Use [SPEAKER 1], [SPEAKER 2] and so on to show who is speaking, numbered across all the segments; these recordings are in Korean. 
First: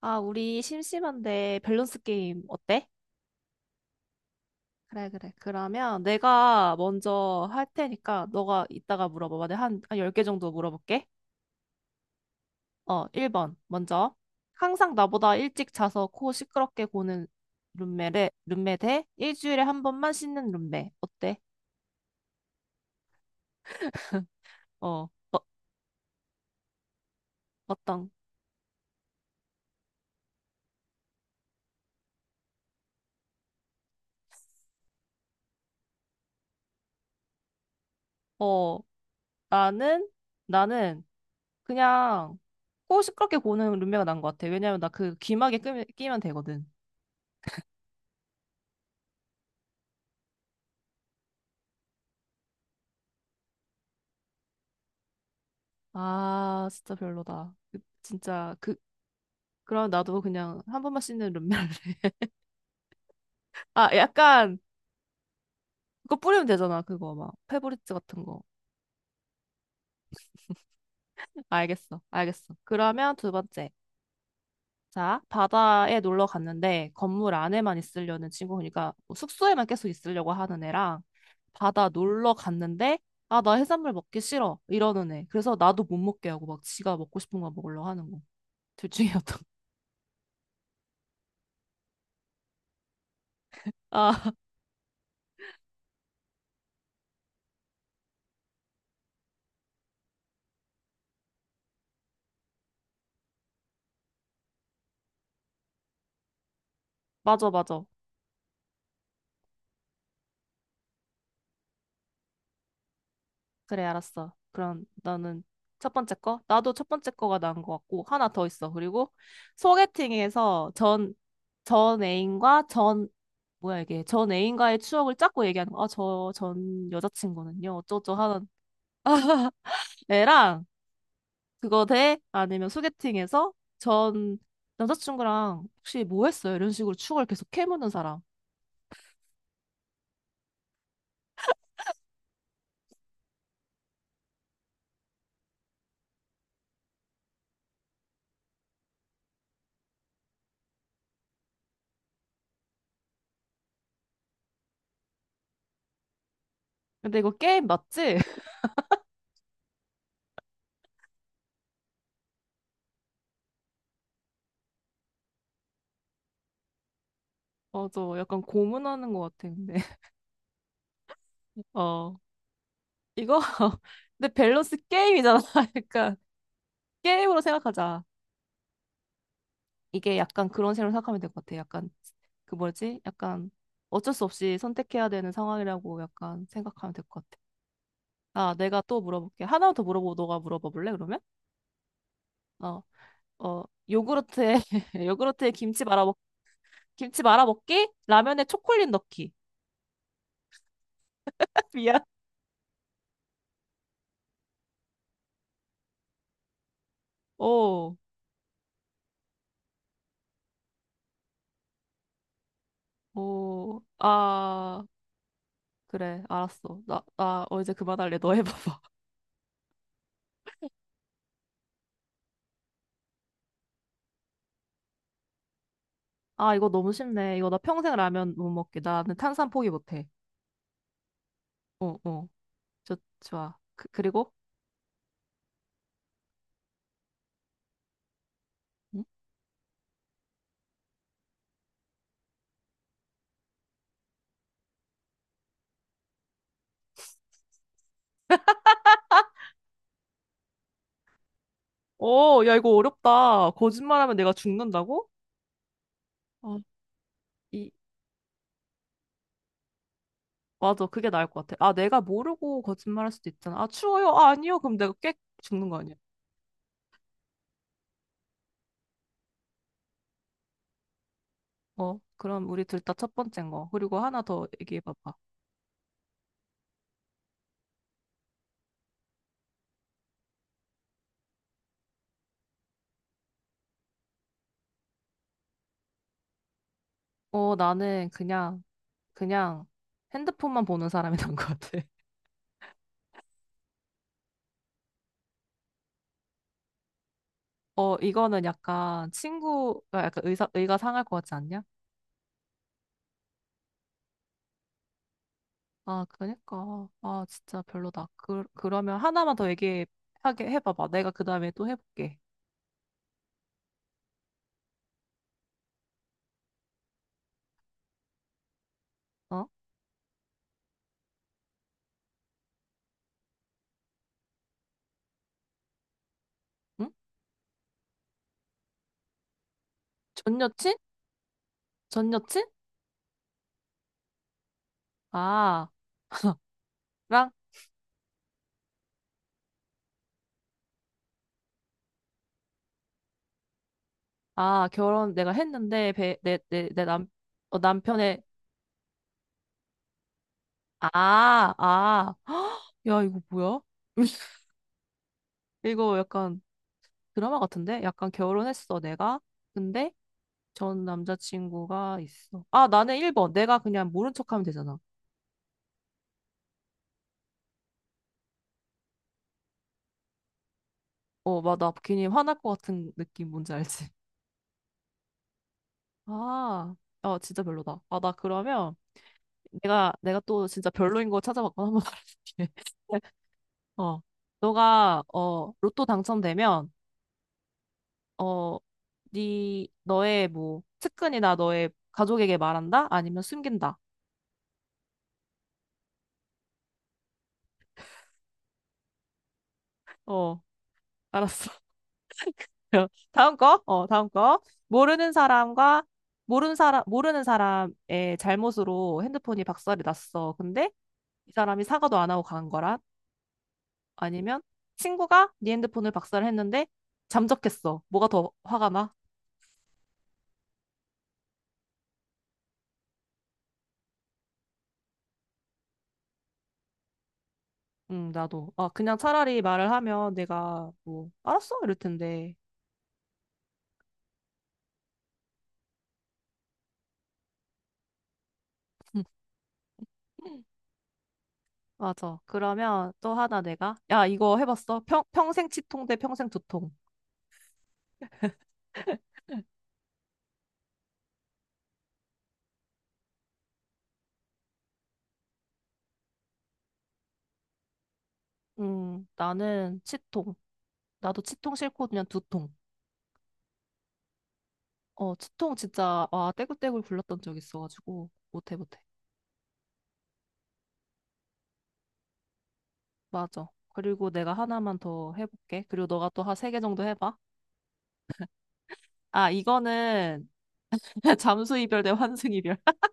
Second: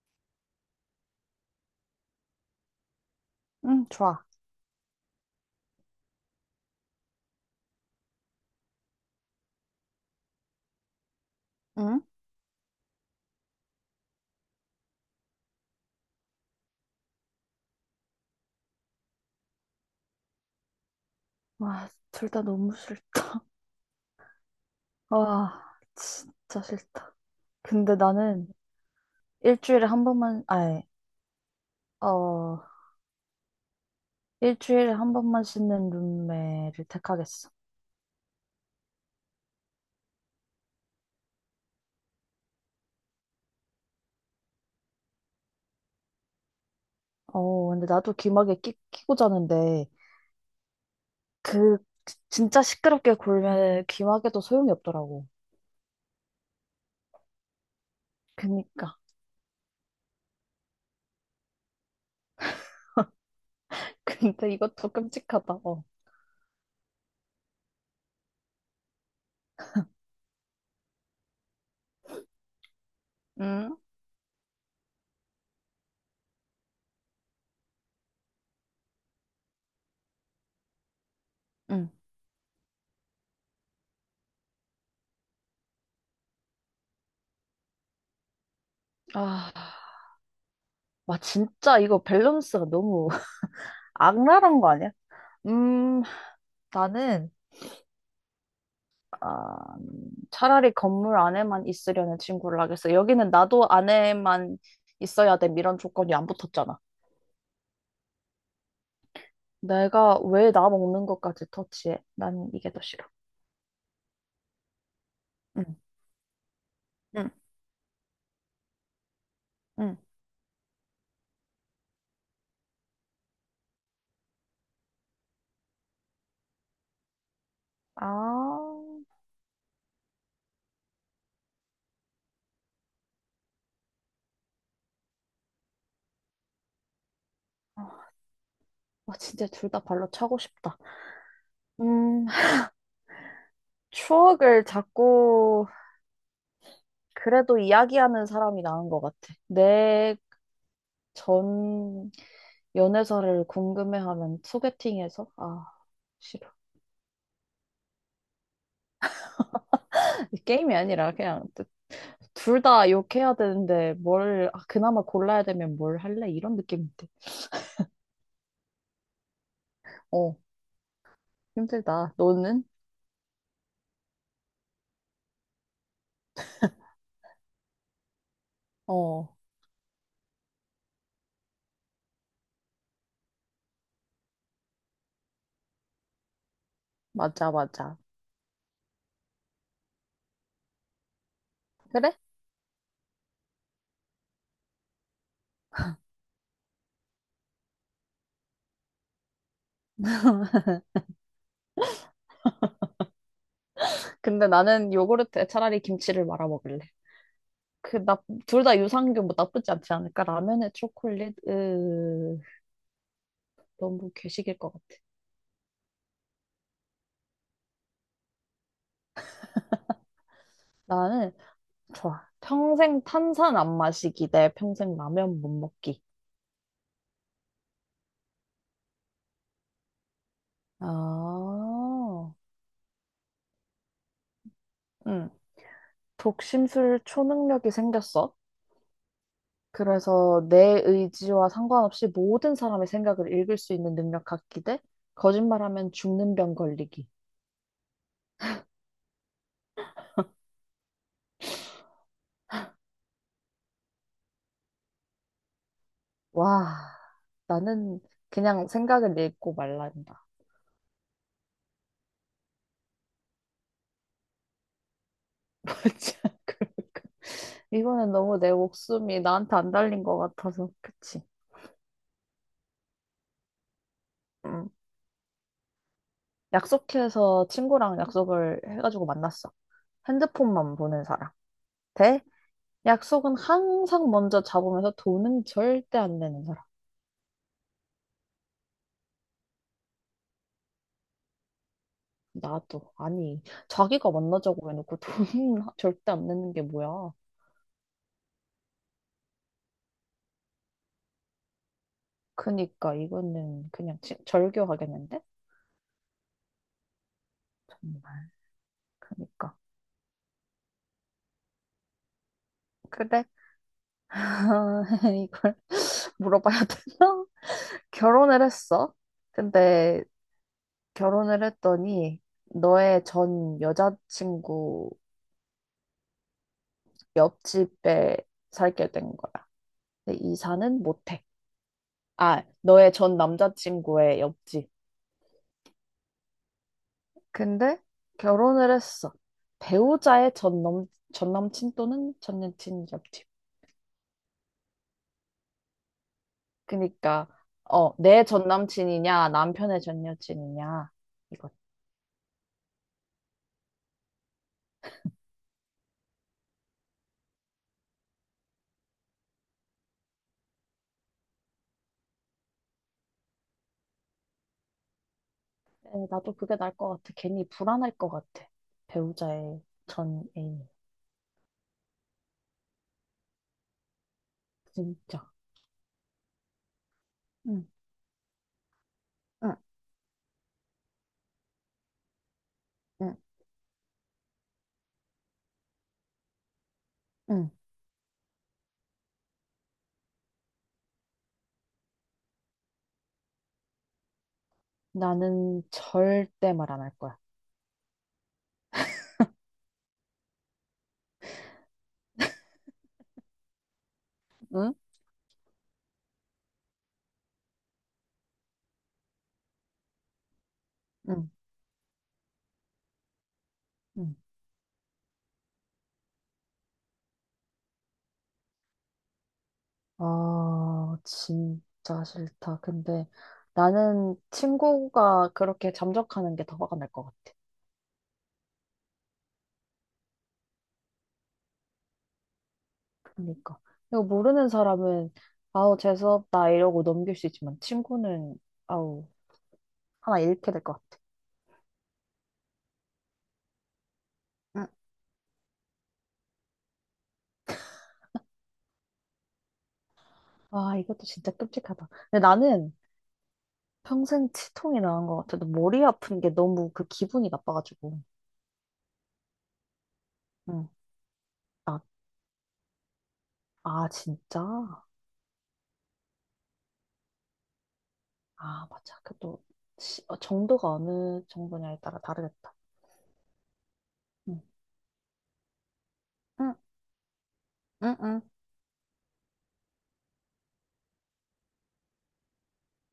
[SPEAKER 1] 아, 우리 심심한데 밸런스 게임 어때?
[SPEAKER 2] 응, 좋아.
[SPEAKER 1] 그래, 그래. 그러면 내가 먼저 할 테니까 너가 이따가 물어봐봐. 내가 한 10개 정도 물어볼게.
[SPEAKER 2] 응?
[SPEAKER 1] 1번. 먼저. 항상 나보다 일찍 자서 코 시끄럽게 고는 룸메, 룸메 대 일주일에 한 번만 씻는 룸메. 어때?
[SPEAKER 2] 와, 둘 다 너무 싫다.
[SPEAKER 1] 어, 어,
[SPEAKER 2] 와, 진짜 싫다. 근데
[SPEAKER 1] 어떤?
[SPEAKER 2] 나는 일주일에 한 번만, 아니, 어, 일주일에 한 번만 씻는 룸메를 택하겠어.
[SPEAKER 1] 어, 나는, 나는 그냥 코 시끄럽게 고는 룸메가 난 것 같아. 왜냐면 나 그 귀마개 끼면 되거든.
[SPEAKER 2] 어, 근데 나도 귀마개 끼고 자는데, 그, 진짜 시끄럽게 굴면 귀마개도 소용이 없더라고.
[SPEAKER 1] 아, 진짜 별로다. 진짜 그
[SPEAKER 2] 그니까.
[SPEAKER 1] 그럼 나도 그냥 한 번만 씻는 룸메 할래. 아,
[SPEAKER 2] 근데
[SPEAKER 1] 약간
[SPEAKER 2] 이것도 끔찍하다. 어.
[SPEAKER 1] 그거 뿌리면 되잖아. 그거 막 페브리즈 같은 거. 알겠어. 알겠어. 그러면 두 번째.
[SPEAKER 2] 응?
[SPEAKER 1] 자, 바다에 놀러 갔는데 건물 안에만 있으려는 친구, 그러니까 뭐 숙소에만 계속 있으려고 하는 애랑 바다
[SPEAKER 2] 응.
[SPEAKER 1] 놀러 갔는데 아, 나 해산물 먹기 싫어, 이러는 애. 그래서 나도 못 먹게 하고 막 지가 먹고 싶은 거 먹으려고 하는 거. 둘 중에 어떤
[SPEAKER 2] 아, 와, 진짜 이거 밸런스가 너무
[SPEAKER 1] 아,
[SPEAKER 2] 악랄한 거 아니야? 음, 나는, 아, 차라리 건물 안에만 있으려는 친구를 하겠어. 여기는 나도 안에만 있어야 돼. 이런 조건이 안 붙었잖아.
[SPEAKER 1] 맞아, 맞아.
[SPEAKER 2] 내가 왜 나 먹는 것까지 터치해? 난 이게 더 싫어.
[SPEAKER 1] 그래, 알았어. 그럼 너는
[SPEAKER 2] 응,
[SPEAKER 1] 첫 번째 거? 나도 첫 번째
[SPEAKER 2] 응,
[SPEAKER 1] 거가 나은 것 같고, 하나 더 있어. 그리고
[SPEAKER 2] 응.
[SPEAKER 1] 소개팅에서 전 애인과 전, 뭐야 이게, 전 애인과의 추억을 짰고 얘기하는 거. 아, 저 전 여자친구는요. 어쩌죠 하는
[SPEAKER 2] 아,
[SPEAKER 1] 애랑, 그거 대 아니면 소개팅에서 전 남자친구랑 혹시 뭐 했어요? 이런 식으로 추억을 계속 캐묻는 사람.
[SPEAKER 2] 와, 진짜 둘 다 발로 차고 싶다. 음, 추억을 자꾸 그래도 이야기하는 사람이 나은 것 같아. 내 전 연애사를 궁금해하면 소개팅에서 아, 싫어.
[SPEAKER 1] 근데 이거 게임 맞지?
[SPEAKER 2] 게임이 아니라 그냥 둘 다 욕해야 되는데 뭘, 아, 그나마 골라야 되면 뭘 할래? 이런 느낌인데.
[SPEAKER 1] 저 약간 고문하는 것 같아, 근데.
[SPEAKER 2] 어, 힘들다.
[SPEAKER 1] 어.
[SPEAKER 2] 너는?
[SPEAKER 1] 이거 근데 밸런스 게임이잖아. 약간 게임으로 생각하자.
[SPEAKER 2] 어,
[SPEAKER 1] 이게 약간 그런 식으로 생각하면 될 것 같아. 약간 그 뭐지? 약간 어쩔 수 없이 선택해야 되는 상황이라고 약간 생각하면 될 것 같아.
[SPEAKER 2] 맞아, 맞아.
[SPEAKER 1] 아, 내가 또 물어볼게. 하나 더 물어보고 너가 물어봐 볼래? 그러면?
[SPEAKER 2] 그래?
[SPEAKER 1] 어, 어, 요구르트에 요구르트에 김치 말아 먹기? 라면에 초콜릿 넣기. 미안.
[SPEAKER 2] 근데 나는 요구르트에 차라리 김치를 말아 먹을래.
[SPEAKER 1] 오,
[SPEAKER 2] 나, 둘 다 유산균 뭐 나쁘지 않지 않을까? 라면에 초콜릿? 으,
[SPEAKER 1] 오,
[SPEAKER 2] 너무 괴식일 것
[SPEAKER 1] 아,
[SPEAKER 2] 같아.
[SPEAKER 1] 그래, 알았어. 이제 그만할래. 너 해봐봐.
[SPEAKER 2] 나는, 좋아. 평생 탄산 안 마시기 대 평생 라면 못 먹기.
[SPEAKER 1] 아, 이거 너무 쉽네. 이거 나 평생 라면 못 먹게. 나는 탄산 포기 못해. 어, 어.
[SPEAKER 2] 아,
[SPEAKER 1] 좋아. 그리고?
[SPEAKER 2] 응. 독심술 초능력이 생겼어.
[SPEAKER 1] 응?
[SPEAKER 2] 그래서 내 의지와 상관없이 모든 사람의 생각을 읽을 수 있는 능력 갖기 대 거짓말하면 죽는 병 걸리기.
[SPEAKER 1] 야, 이거 어렵다. 거짓말하면 내가 죽는다고? 어,
[SPEAKER 2] 와,
[SPEAKER 1] 이,
[SPEAKER 2] 나는 그냥 생각을 읽고 말란다.
[SPEAKER 1] 맞아. 그게 나을 것 같아. 아, 내가 모르고 거짓말할 수도 있잖아. 아, 추워요? 아, 아니요. 그럼 내가 꽥 죽는 거 아니야?
[SPEAKER 2] 진짜 그럴까 이거는 너무 내 목숨이 나한테 안 달린 것 같아서 그치?
[SPEAKER 1] 그럼 우리 둘 다 첫 번째인 거. 그리고 하나 더
[SPEAKER 2] 음.
[SPEAKER 1] 얘기해봐봐.
[SPEAKER 2] 약속해서 친구랑 약속을 해가지고 만났어. 핸드폰만 보는 사람. 대 약속은 항상 먼저 잡으면서 돈은 절대 안 내는 사람.
[SPEAKER 1] 나는 그냥 핸드폰만 보는 사람이 난 것 같아.
[SPEAKER 2] 나도 아니 자기가 만나자고 해놓고 돈 절대 안 내는 게 뭐야?
[SPEAKER 1] 이거는 약간 친구가 약간 의가 상할 것 같지 않냐?
[SPEAKER 2] 그니까 이거는 그냥 절교하겠는데?
[SPEAKER 1] 아, 그니까. 아, 진짜 별로다.
[SPEAKER 2] 정말
[SPEAKER 1] 그러면 하나만 더
[SPEAKER 2] 그니까
[SPEAKER 1] 얘기하게 해봐봐. 내가 그 다음에 또 해볼게.
[SPEAKER 2] 그래 아, 이걸 물어봐야 되나? 결혼을 했어.
[SPEAKER 1] 어?
[SPEAKER 2] 근데 결혼을 했더니 너의 전 여자친구
[SPEAKER 1] 응?
[SPEAKER 2] 옆집에 살게 된 거야. 근데
[SPEAKER 1] 전 여친?
[SPEAKER 2] 이사는 못해.
[SPEAKER 1] 전
[SPEAKER 2] 아,
[SPEAKER 1] 여친?
[SPEAKER 2] 너의 전 남자친구의 옆집.
[SPEAKER 1] 아, 랑?
[SPEAKER 2] 근데 결혼을 했어. 배우자의 전 남친 또는 전 여친 옆집.
[SPEAKER 1] 아, 결혼 내가 했는데, 배, 내, 내, 내 남,
[SPEAKER 2] 그니까,
[SPEAKER 1] 어, 남편의,
[SPEAKER 2] 내 전 남친이냐, 남편의 전 여친이냐, 이거.
[SPEAKER 1] 아, 아. 헉, 야, 이거 뭐야? 이거 약간 드라마 같은데? 약간 결혼했어, 내가. 근데 전 남자친구가 있어. 아, 나는 1번. 내가 그냥 모른 척하면 되잖아.
[SPEAKER 2] 에, 나도 그게 나을 것 같아. 괜히 불안할 것 같아. 배우자의 전애인
[SPEAKER 1] 막, 나 괜히 화날 것 같은 느낌 뭔지 알지?
[SPEAKER 2] 진짜.
[SPEAKER 1] 아, 진짜
[SPEAKER 2] 응,
[SPEAKER 1] 별로다. 아, 나 그러면
[SPEAKER 2] 응,
[SPEAKER 1] 내가 또 진짜 별로인 거 찾아봤거나 한번 말해줄게.
[SPEAKER 2] 응,
[SPEAKER 1] 어, 너가 로또 당첨되면,
[SPEAKER 2] 응.
[SPEAKER 1] 어, 네, 너의 뭐, 측근이나 너의 가족에게 말한다? 아니면 숨긴다?
[SPEAKER 2] 나는 절대 말 안 할 거야.
[SPEAKER 1] 어, 알았어. 다음 거? 다음 거.
[SPEAKER 2] 응?
[SPEAKER 1] 모르는 사람의 잘못으로 핸드폰이 박살이 났어. 근데
[SPEAKER 2] 응,
[SPEAKER 1] 이 사람이 사과도 안 하고 간 거랑,
[SPEAKER 2] 응.
[SPEAKER 1] 아니면 친구가 네 핸드폰을 박살했는데 잠적했어. 뭐가 더 화가 나?
[SPEAKER 2] 아, 진짜 싫다. 근데 나는 친구가 그렇게 잠적하는 게 더 화가 날 것 같아.
[SPEAKER 1] 나도. 아, 그냥 차라리 말을 하면 내가 뭐 알았어 이럴 텐데.
[SPEAKER 2] 그러니까. 이거 모르는 사람은, 아우, 재수없다, 이러고 넘길 수 있지만, 친구는, 아우, 하나
[SPEAKER 1] 음,
[SPEAKER 2] 잃게 될 것 같아.
[SPEAKER 1] 맞아. 그러면 또 하나 내가 야, 이거
[SPEAKER 2] 응.
[SPEAKER 1] 해봤어? 평생 치통 대 평생 두통.
[SPEAKER 2] 아, 이것도 진짜 끔찍하다. 근데 나는 평생 치통이 나은 것 같아도 머리 아픈 게 너무 그 기분이 나빠가지고.
[SPEAKER 1] 나는 치통.
[SPEAKER 2] 응.
[SPEAKER 1] 나도 치통
[SPEAKER 2] 아,
[SPEAKER 1] 싫고 그냥 두통.
[SPEAKER 2] 아, 진짜?
[SPEAKER 1] 치통 진짜 와, 떼굴떼굴 굴렀던 적 있어가지고 못해
[SPEAKER 2] 아,
[SPEAKER 1] 못해.
[SPEAKER 2] 맞아. 그것도 정도가 어느 정도냐에 따라 다르겠다.
[SPEAKER 1] 맞아. 그리고 내가
[SPEAKER 2] 응.
[SPEAKER 1] 하나만 더 해볼게. 그리고 너가 또 한 세 개 정도 해봐.
[SPEAKER 2] 응응.
[SPEAKER 1] 아, 이거는 잠수 이별 대 환승 이별.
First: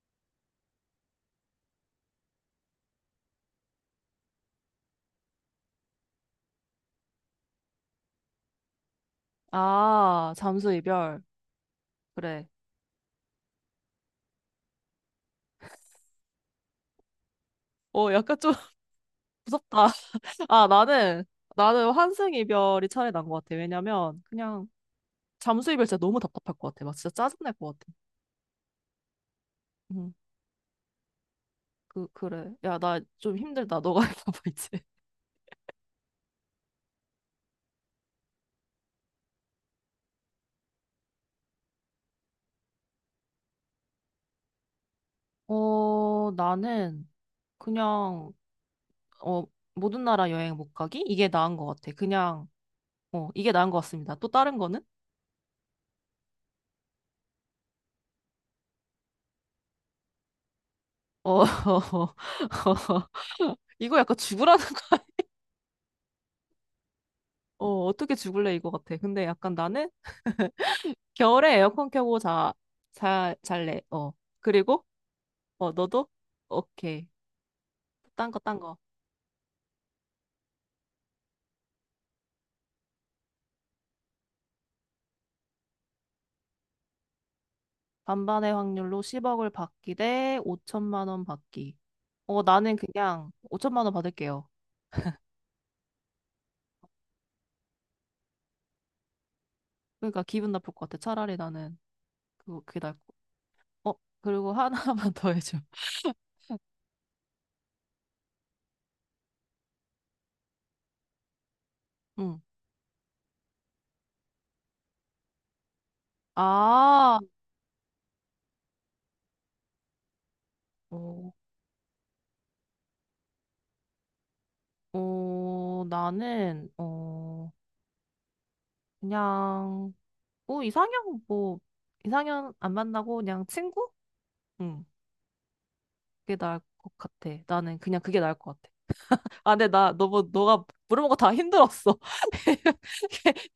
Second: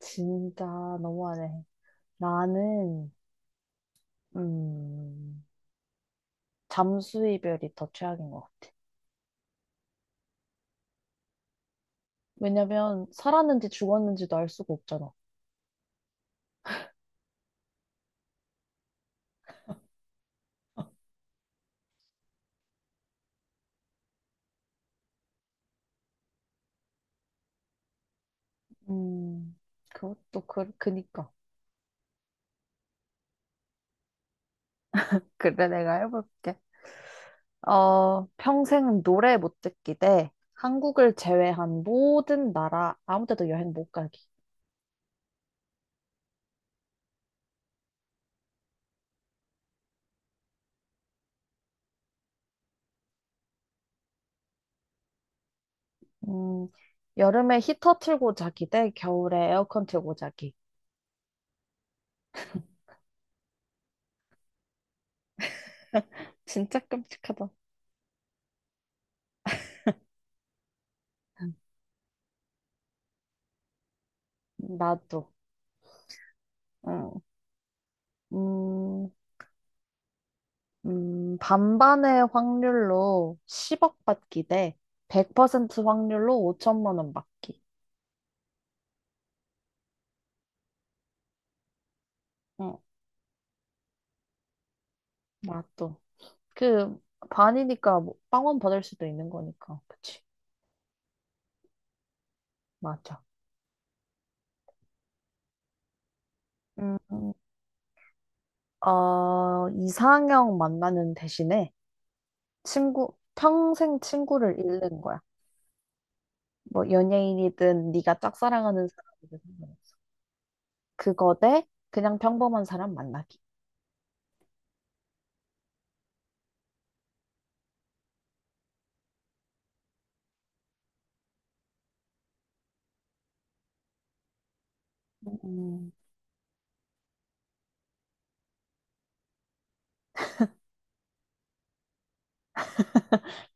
[SPEAKER 2] 진짜 너무하네. 나는, 음, 잠수 이별이 더 최악인 것 같아.
[SPEAKER 1] 아, 잠수 이별. 그래.
[SPEAKER 2] 왜냐면, 살았는지 죽었는지도 알 수가 없잖아.
[SPEAKER 1] 약간 좀 무섭다. 아, 나는 환승 이별이 차라리 난것 같아. 왜냐면, 그냥, 잠수 이별 진짜 너무 답답할 것 같아. 막 진짜 짜증날 것 같아.
[SPEAKER 2] 음,
[SPEAKER 1] 응.
[SPEAKER 2] 그것도 그니까.
[SPEAKER 1] 그래. 야, 나 좀 힘들다. 너가 해봐봐, 이제.
[SPEAKER 2] 그래, 내가 해볼게. 평생 노래 못 듣기 대 한국을 제외한 모든 나라, 아무 데도 여행 못 가기.
[SPEAKER 1] 나는, 그냥, 어, 모든 나라 여행 못 가기? 이게 나은 것 같아. 그냥, 이게 나은 것 같습니다. 또 다른 거는?
[SPEAKER 2] 음, 여름에 히터 틀고 자기 대 겨울에 에어컨 틀고 자기.
[SPEAKER 1] 어, 이거 약간 죽으라는
[SPEAKER 2] 진짜 끔찍하다.
[SPEAKER 1] 어떻게 죽을래 이거 같아. 근데 약간 나는 겨울에 에어컨 켜고 잘래. 어. 그리고,
[SPEAKER 2] 나도.
[SPEAKER 1] 너도? 오케이.
[SPEAKER 2] 응.
[SPEAKER 1] 딴 거, 딴 거.
[SPEAKER 2] 음, 반반의 확률로 10억 받기 대 100% 확률로 5천만 원 받기.
[SPEAKER 1] 반반의 확률로 10억을 받기 대 5천만 원 받기. 나는
[SPEAKER 2] 어,
[SPEAKER 1] 그냥 5천만 원 받을게요.
[SPEAKER 2] 맞아. 그, 반이니까 뭐 빵원 받을 수도 있는 거니까. 그치.
[SPEAKER 1] 그러니까 기분 나쁠 것 같아. 차라리 나는 그게 나을
[SPEAKER 2] 맞아.
[SPEAKER 1] 거. 그리고 하나만 더 해줘.
[SPEAKER 2] 음, 이상형 만나는 대신에
[SPEAKER 1] 응.
[SPEAKER 2] 평생 친구를 잃는 거야. 뭐
[SPEAKER 1] 아,
[SPEAKER 2] 연예인이든 네가 짝사랑하는 사람이든 상관없어.
[SPEAKER 1] 어,
[SPEAKER 2] 그거 대 그냥 평범한 사람 만나기.
[SPEAKER 1] 나는, 그냥, 뭐 이상형 안 만나고 그냥 친구? 응.
[SPEAKER 2] 음.
[SPEAKER 1] 그게 나을 것 같아. 나는 그냥 그게 나을 것 같아. 아, 근데 나 너무 너가 물어본 거 다 힘들었어.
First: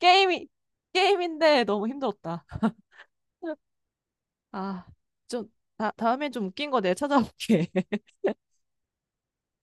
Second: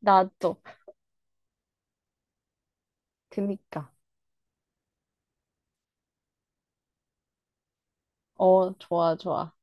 [SPEAKER 1] 게- 임이 게임인데 너무 힘들었다.
[SPEAKER 2] 그니까.
[SPEAKER 1] 아, 좀 다음에 좀 웃긴 거 내가 찾아볼게.
[SPEAKER 2] 어, 좋아, 좋아.